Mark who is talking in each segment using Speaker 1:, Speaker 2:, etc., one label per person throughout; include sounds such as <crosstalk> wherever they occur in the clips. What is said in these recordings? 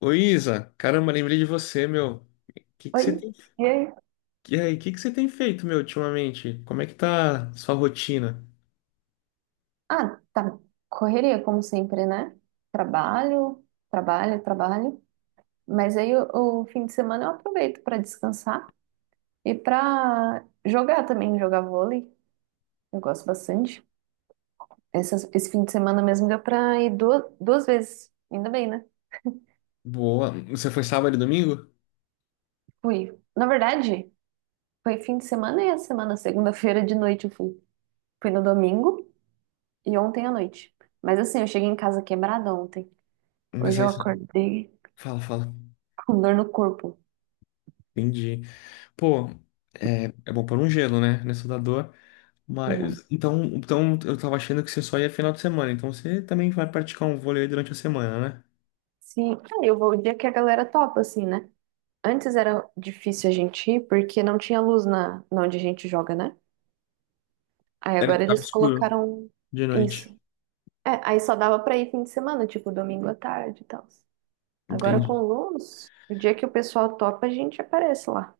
Speaker 1: Ô Isa, caramba, lembrei de você, meu. Que
Speaker 2: Oi.
Speaker 1: você tem...
Speaker 2: E aí?
Speaker 1: E aí, o que que você tem feito, meu, ultimamente? Como é que tá sua rotina?
Speaker 2: Tá. Correria, como sempre, né? Trabalho, trabalho, trabalho. Mas o fim de semana eu aproveito para descansar e para jogar também, jogar vôlei. Eu gosto bastante. Esse fim de semana mesmo deu para ir duas vezes. Ainda bem, né?
Speaker 1: Boa. Você foi sábado e domingo?
Speaker 2: Fui. Na verdade, foi fim de semana e a semana, segunda-feira de noite eu fui. Fui no domingo e ontem à noite. Mas assim, eu cheguei em casa quebrada ontem.
Speaker 1: Mas
Speaker 2: Hoje
Speaker 1: aí,
Speaker 2: eu acordei
Speaker 1: fala, fala.
Speaker 2: com dor no corpo.
Speaker 1: Entendi. Pô, é bom pôr um gelo, né, nessa da dor. Mas, então, eu tava achando que você só ia final de semana. Então, você também vai praticar um vôlei durante a semana, né?
Speaker 2: Sim, eu vou o dia que a galera topa, assim, né? Antes era difícil a gente ir porque não tinha luz na onde a gente joga, né? Aí
Speaker 1: Era
Speaker 2: agora
Speaker 1: de
Speaker 2: eles
Speaker 1: escuro,
Speaker 2: colocaram
Speaker 1: de noite.
Speaker 2: isso. É, aí só dava pra ir fim de semana, tipo domingo à tarde e tal. Agora
Speaker 1: Entendi.
Speaker 2: com luz, o dia que o pessoal topa, a gente aparece lá.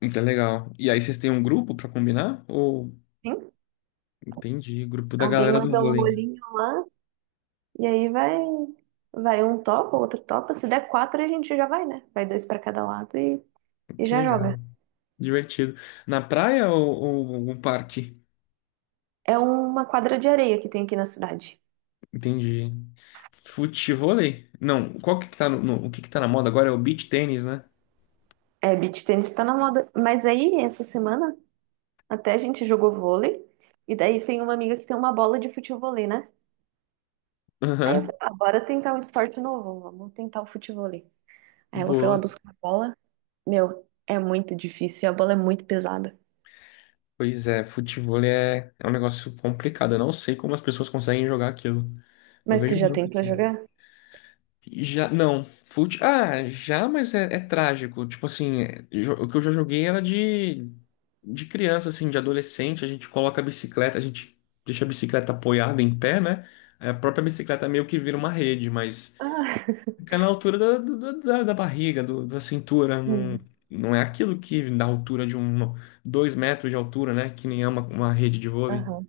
Speaker 1: Então, é legal. E aí, vocês têm um grupo pra combinar? Ou...
Speaker 2: Sim?
Speaker 1: Entendi, grupo da
Speaker 2: Alguém
Speaker 1: galera do
Speaker 2: manda um
Speaker 1: vôlei.
Speaker 2: olhinho lá e vai um topa, outro topa. Se der quatro, a gente já vai, né? Vai dois pra cada lado e
Speaker 1: Que
Speaker 2: já
Speaker 1: legal,
Speaker 2: joga.
Speaker 1: divertido. Na praia ou algum parque?
Speaker 2: É uma quadra de areia que tem aqui na cidade.
Speaker 1: Entendi. Futevôlei? Não, qual que tá o que que tá na moda agora é o beach tênis, né?
Speaker 2: É, beach tennis tá na moda. Mas aí, essa semana, até a gente jogou vôlei. E daí tem uma amiga que tem uma bola de futevôlei, né? Aí eu
Speaker 1: Aham,
Speaker 2: falei, ah, bora tentar um esporte novo, vamos tentar o futevôlei. Aí ela foi lá
Speaker 1: boa.
Speaker 2: buscar a bola. Meu, é muito difícil, a bola é muito pesada.
Speaker 1: Pois é, futevôlei é um negócio complicado. Eu não sei como as pessoas conseguem jogar aquilo. Eu
Speaker 2: Mas tu
Speaker 1: vejo
Speaker 2: já
Speaker 1: muito
Speaker 2: tentou
Speaker 1: aqui.
Speaker 2: jogar?
Speaker 1: E Já, não. Fute... Ah, já, é trágico. Tipo assim, é, o que eu já joguei era de criança, assim, de adolescente. A gente coloca a bicicleta, a gente deixa a bicicleta apoiada em pé, né? Aí A própria bicicleta meio que vira uma rede, mas
Speaker 2: Ah, <laughs>
Speaker 1: fica na altura da barriga, da cintura. Não,
Speaker 2: sim.
Speaker 1: não é aquilo que dá altura de um, dois metros de altura, né? Que nem é uma rede de vôlei.
Speaker 2: Aham.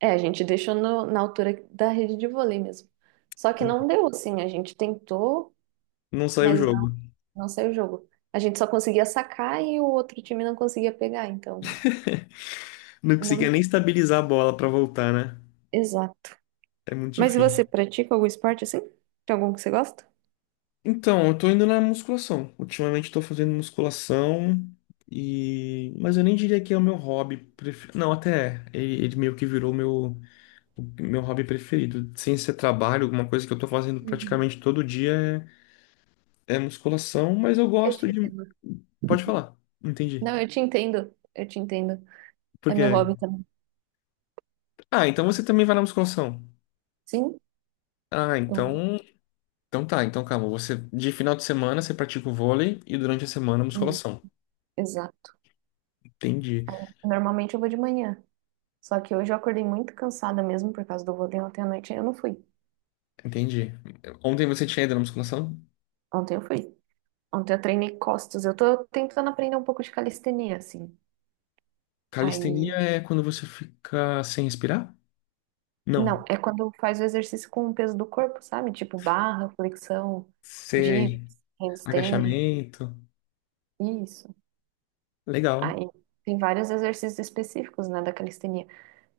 Speaker 2: É, a gente deixou na altura da rede de vôlei mesmo. Só que não deu, assim, a gente tentou,
Speaker 1: Não saiu o
Speaker 2: mas
Speaker 1: jogo.
Speaker 2: não saiu o jogo. A gente só conseguia sacar e o outro time não conseguia pegar, então.
Speaker 1: Não conseguia
Speaker 2: Não,
Speaker 1: nem estabilizar a bola pra voltar, né?
Speaker 2: exato.
Speaker 1: É muito
Speaker 2: Mas e você
Speaker 1: difícil.
Speaker 2: pratica algum esporte assim? Tem algum que você gosta?
Speaker 1: Então, eu tô indo na musculação. Ultimamente tô fazendo musculação e... Mas eu nem diria que é o meu hobby preferido. Não, até é. Ele meio que virou o meu hobby preferido. Sem ser trabalho, alguma coisa que eu tô fazendo
Speaker 2: Uhum.
Speaker 1: praticamente todo dia é, é musculação, mas eu
Speaker 2: Eu te
Speaker 1: gosto de...
Speaker 2: entendo.
Speaker 1: Pode falar. Entendi.
Speaker 2: Não, eu te entendo. Eu te entendo.
Speaker 1: Por
Speaker 2: É
Speaker 1: quê?
Speaker 2: meu hobby também.
Speaker 1: Ah, então você também vai na musculação.
Speaker 2: Sim?
Speaker 1: Ah,
Speaker 2: Eu-
Speaker 1: então... Então tá, então calma. Você, de final de semana, você pratica o vôlei e durante a semana,
Speaker 2: hum,
Speaker 1: musculação.
Speaker 2: Exato.
Speaker 1: Entendi.
Speaker 2: Normalmente eu vou de manhã. Só que hoje eu acordei muito cansada mesmo por causa do vôlei. Ontem à noite eu não fui.
Speaker 1: Entendi. Ontem você tinha ido na musculação?
Speaker 2: Ontem eu fui. Ontem eu treinei costas. Eu tô tentando aprender um pouco de calistenia, assim.
Speaker 1: Calistenia
Speaker 2: Aí
Speaker 1: é quando você fica sem respirar?
Speaker 2: não,
Speaker 1: Não.
Speaker 2: é quando faz o exercício com o peso do corpo, sabe? Tipo barra, flexão, dips,
Speaker 1: Sei.
Speaker 2: handstand,
Speaker 1: Agachamento.
Speaker 2: isso.
Speaker 1: Legal.
Speaker 2: Aí tem vários exercícios específicos, né, da calistenia.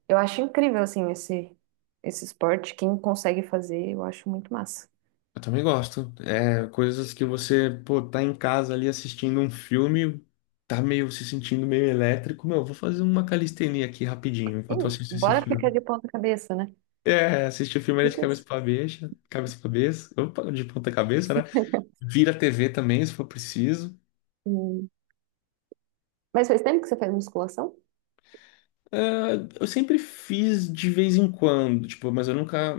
Speaker 2: Eu acho incrível, assim, esse esporte. Quem consegue fazer, eu acho muito massa.
Speaker 1: Eu também gosto. É, coisas que você, pô, tá em casa ali assistindo um filme, tá meio se sentindo meio elétrico. Meu, vou fazer uma calistenia aqui rapidinho
Speaker 2: É
Speaker 1: enquanto eu
Speaker 2: isso,
Speaker 1: assisto esse
Speaker 2: bora ficar
Speaker 1: filme.
Speaker 2: de ponta cabeça, né?
Speaker 1: É, assistir o filme ali de
Speaker 2: Tipo isso.
Speaker 1: cabeça pra cabeça, opa, de ponta cabeça, né? Vira a TV também, se for preciso.
Speaker 2: Hum. Mas faz tempo que você faz musculação?
Speaker 1: É, eu sempre fiz de vez em quando, tipo, mas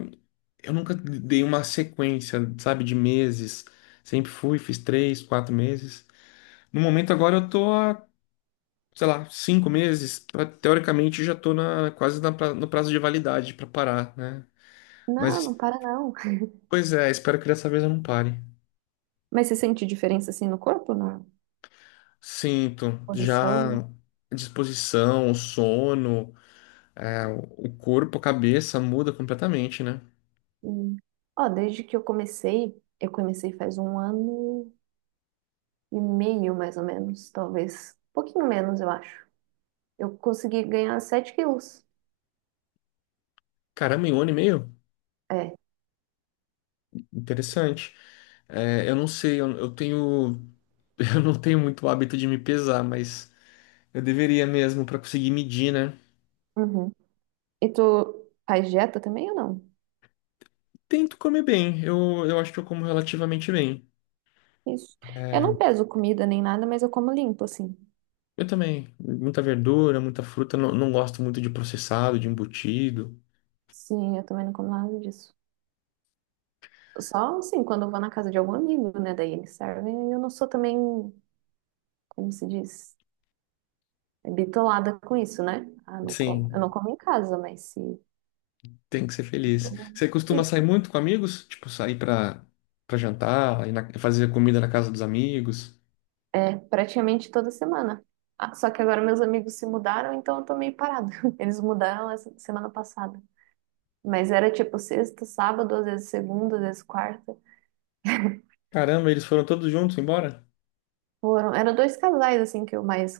Speaker 1: eu nunca dei uma sequência, sabe, de meses. Sempre fui, fiz três, quatro meses. No momento agora eu tô há, sei lá, cinco meses. Teoricamente já tô na, quase na no prazo de validade pra parar, né?
Speaker 2: Não,
Speaker 1: Mas,
Speaker 2: não para não. <laughs>
Speaker 1: pois é, espero que dessa vez eu não pare.
Speaker 2: Mas você sente diferença, assim, no corpo, na
Speaker 1: Sinto já
Speaker 2: posição?
Speaker 1: a disposição, o sono, é, o corpo, a cabeça muda completamente, né?
Speaker 2: Hum. Ó, desde que eu comecei faz um ano e meio, mais ou menos, talvez. Um pouquinho menos, eu acho. Eu consegui ganhar 7 quilos.
Speaker 1: Caramba, em um ano e meio?
Speaker 2: É.
Speaker 1: Interessante. É, eu não sei, eu tenho, <laughs> eu não tenho muito hábito de me pesar, mas eu deveria mesmo pra conseguir medir, né?
Speaker 2: Uhum. E tu faz dieta também ou não?
Speaker 1: Tento comer bem, eu acho que eu como relativamente bem.
Speaker 2: Isso. Eu não peso comida nem nada, mas eu como limpo, assim.
Speaker 1: Eu também, muita verdura, muita fruta, não gosto muito de processado, de embutido.
Speaker 2: Sim, eu também não como nada disso. Só, assim, quando eu vou na casa de algum amigo, né? Daí eles servem. E eu não sou também, como se diz, bitolada com isso, né? Ah, não como. Eu
Speaker 1: Sim,
Speaker 2: não como em casa, mas se...
Speaker 1: tem que ser feliz. Você costuma sair
Speaker 2: Isso.
Speaker 1: muito com amigos? Tipo, sair pra jantar, fazer comida na casa dos amigos?
Speaker 2: É, praticamente toda semana. Ah, só que agora meus amigos se mudaram, então eu tô meio parada. <laughs> Eles mudaram essa semana passada. Mas era tipo sexta, sábado, às vezes segunda, às vezes quarta.
Speaker 1: Caramba, eles foram todos juntos embora?
Speaker 2: Foram, eram dois casais, assim, que eu mais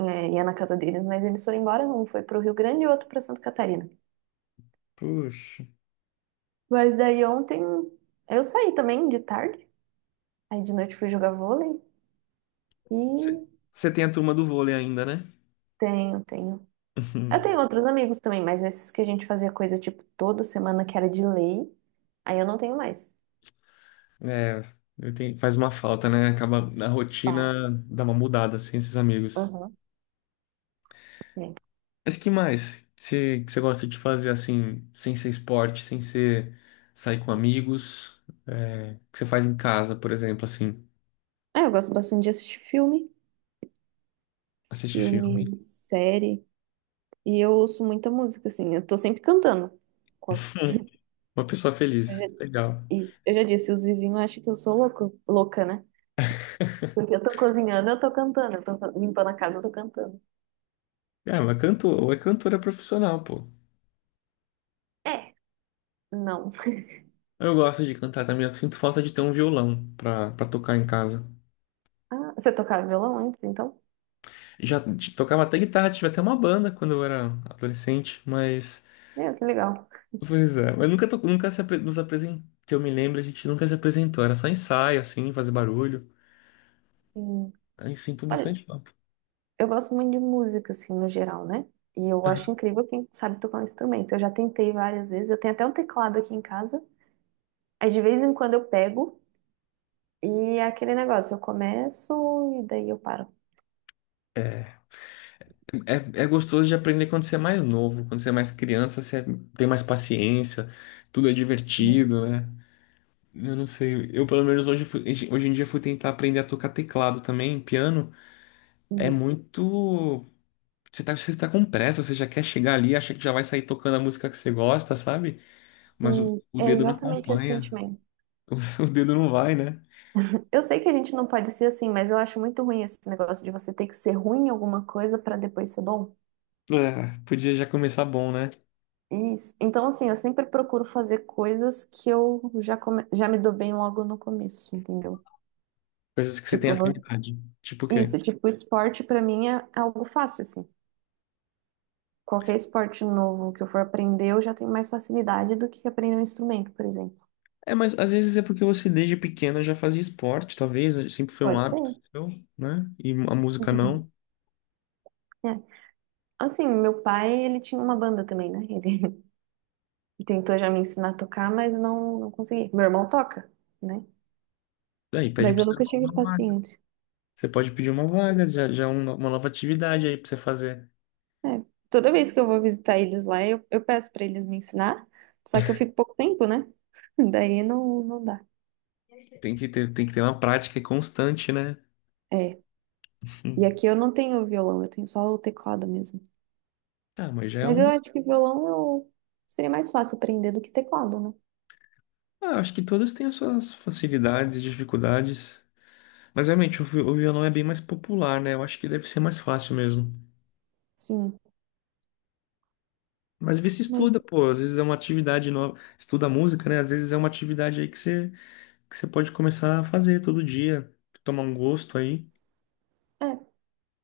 Speaker 2: é, ia na casa deles, mas eles foram embora. Um foi pro Rio Grande e o outro pra Santa Catarina.
Speaker 1: Puxa.
Speaker 2: Mas daí ontem eu saí também de tarde. Aí de noite fui jogar vôlei. E
Speaker 1: Você Você tem a turma do vôlei ainda, né?
Speaker 2: tenho, tenho. Eu tenho
Speaker 1: <laughs>
Speaker 2: outros amigos também, mas esses que a gente fazia coisa tipo toda semana que era de lei, aí eu não tenho mais.
Speaker 1: É, faz uma falta, né? Acaba a
Speaker 2: Vai.
Speaker 1: rotina dá uma mudada assim, esses amigos.
Speaker 2: Aham. É.
Speaker 1: Mas que mais que você gosta de fazer assim, sem ser esporte, sem ser sair com amigos, é, que você faz em casa, por exemplo, assim,
Speaker 2: Ah, eu gosto bastante de assistir filme,
Speaker 1: assistir filme.
Speaker 2: filme, série. E eu ouço muita música, assim. Eu tô sempre cantando. Co-
Speaker 1: <laughs> Uma pessoa
Speaker 2: Eu já,
Speaker 1: feliz, legal.
Speaker 2: isso. Eu já disse, os vizinhos acham que eu sou louco, louca, né? Porque eu tô cozinhando, eu tô cantando. Eu tô limpando a casa, eu tô cantando.
Speaker 1: É, mas cantor, é cantora profissional, pô.
Speaker 2: É, não. <laughs>
Speaker 1: Eu gosto de cantar também, eu sinto falta de ter um violão pra tocar em casa.
Speaker 2: Ah, você tocava violão antes, então?
Speaker 1: Tocava até guitarra, tive até uma banda quando eu era adolescente, mas
Speaker 2: É, que legal.
Speaker 1: pois é, mas nunca se apre- nos apresentou, que eu me lembro, a gente nunca se apresentou, era só ensaio, assim, fazer barulho.
Speaker 2: Sim.
Speaker 1: Aí sinto
Speaker 2: Olha,
Speaker 1: bastante falta.
Speaker 2: eu gosto muito de música, assim, no geral, né? E eu acho incrível quem sabe tocar um instrumento. Eu já tentei várias vezes. Eu tenho até um teclado aqui em casa. Aí de vez em quando eu pego e é aquele negócio, eu começo e daí eu paro.
Speaker 1: É, é gostoso de aprender quando você é mais novo, quando você é mais criança, você tem mais paciência, tudo é
Speaker 2: Hum,
Speaker 1: divertido, né? Eu não sei, eu pelo menos hoje em dia fui tentar aprender a tocar teclado também, piano, é
Speaker 2: uhum.
Speaker 1: muito... você tá com pressa, você já quer chegar ali, acha que já vai sair tocando a música que você gosta, sabe? Mas
Speaker 2: Sim,
Speaker 1: o
Speaker 2: é
Speaker 1: dedo não
Speaker 2: exatamente esse
Speaker 1: acompanha,
Speaker 2: sentimento.
Speaker 1: <laughs> o dedo não vai, né?
Speaker 2: Eu sei que a gente não pode ser assim, mas eu acho muito ruim esse negócio de você ter que ser ruim em alguma coisa para depois ser bom.
Speaker 1: É, podia já começar bom, né?
Speaker 2: Isso. Então, assim, eu sempre procuro fazer coisas que já me dou bem logo no começo, entendeu?
Speaker 1: Coisas que você tem
Speaker 2: Tipo, no-
Speaker 1: afinidade. Tipo o quê?
Speaker 2: isso, tipo, esporte pra mim é algo fácil, assim. Qualquer esporte novo que eu for aprender, eu já tenho mais facilidade do que aprender um instrumento, por exemplo.
Speaker 1: É, mas às vezes é porque você desde pequeno já fazia esporte, talvez, sempre foi um
Speaker 2: Pode
Speaker 1: hábito
Speaker 2: ser.
Speaker 1: seu, né? E a música
Speaker 2: Uhum.
Speaker 1: não.
Speaker 2: É. Assim, meu pai, ele tinha uma banda também, né? Ele <laughs> tentou já me ensinar a tocar, mas não consegui. Meu irmão toca, né?
Speaker 1: Aí pede
Speaker 2: Mas
Speaker 1: pra
Speaker 2: eu
Speaker 1: você
Speaker 2: nunca
Speaker 1: uma
Speaker 2: tive
Speaker 1: vaga.
Speaker 2: paciência.
Speaker 1: Você pode pedir uma vaga, já, já é uma nova atividade aí pra você fazer.
Speaker 2: É. Toda vez que eu vou visitar eles lá, eu peço pra eles me ensinar, só que eu fico pouco tempo, né? <laughs> Daí não dá.
Speaker 1: Tem que ter uma prática constante, né? <laughs>
Speaker 2: É. E
Speaker 1: Hum.
Speaker 2: aqui eu não tenho violão, eu tenho só o teclado mesmo.
Speaker 1: Tá, mas já é
Speaker 2: Mas eu
Speaker 1: um.
Speaker 2: acho que violão eu seria mais fácil aprender do que teclado, né?
Speaker 1: Ah, acho que todas têm as suas facilidades e dificuldades. Mas realmente, o violão é bem mais popular, né? Eu acho que deve ser mais fácil mesmo.
Speaker 2: Sim.
Speaker 1: Mas vê se
Speaker 2: Mas
Speaker 1: estuda, pô. Às vezes é uma atividade nova. Estuda música, né? Às vezes é uma atividade aí que que você pode começar a fazer todo dia. Tomar um gosto aí.
Speaker 2: é.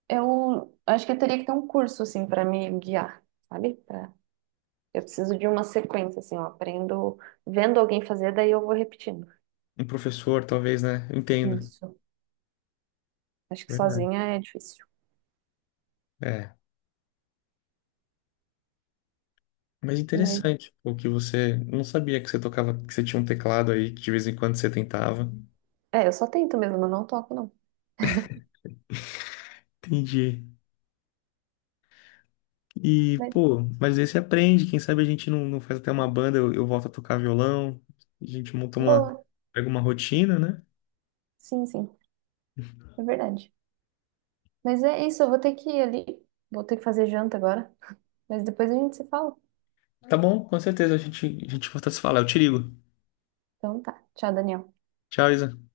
Speaker 2: Eu acho que eu teria que ter um curso, assim, para me guiar, sabe? Pra... Eu preciso de uma sequência, assim, eu aprendo vendo alguém fazer, daí eu vou repetindo.
Speaker 1: Um professor, talvez, né? Eu entendo.
Speaker 2: Isso. Acho que
Speaker 1: Verdade.
Speaker 2: sozinha é difícil.
Speaker 1: É. Mas
Speaker 2: Mas,
Speaker 1: interessante, pô, que você não sabia que você tocava, que você tinha um teclado aí, que de vez em quando você tentava.
Speaker 2: é, eu só tento mesmo, eu não toco, não.
Speaker 1: Entendi. E,
Speaker 2: Mas,
Speaker 1: pô, mas aí você aprende. Quem sabe a gente não faz até uma banda, eu volto a tocar violão. A gente monta uma,
Speaker 2: boa.
Speaker 1: pega uma rotina, né?
Speaker 2: Sim, sim, é verdade. Mas é isso, eu vou ter que ir ali, vou ter que fazer janta agora. Mas depois a gente se fala.
Speaker 1: Tá bom, com certeza a gente volta a se falar. Eu te ligo.
Speaker 2: Então tá, tchau, Daniel.
Speaker 1: Tchau, Isa.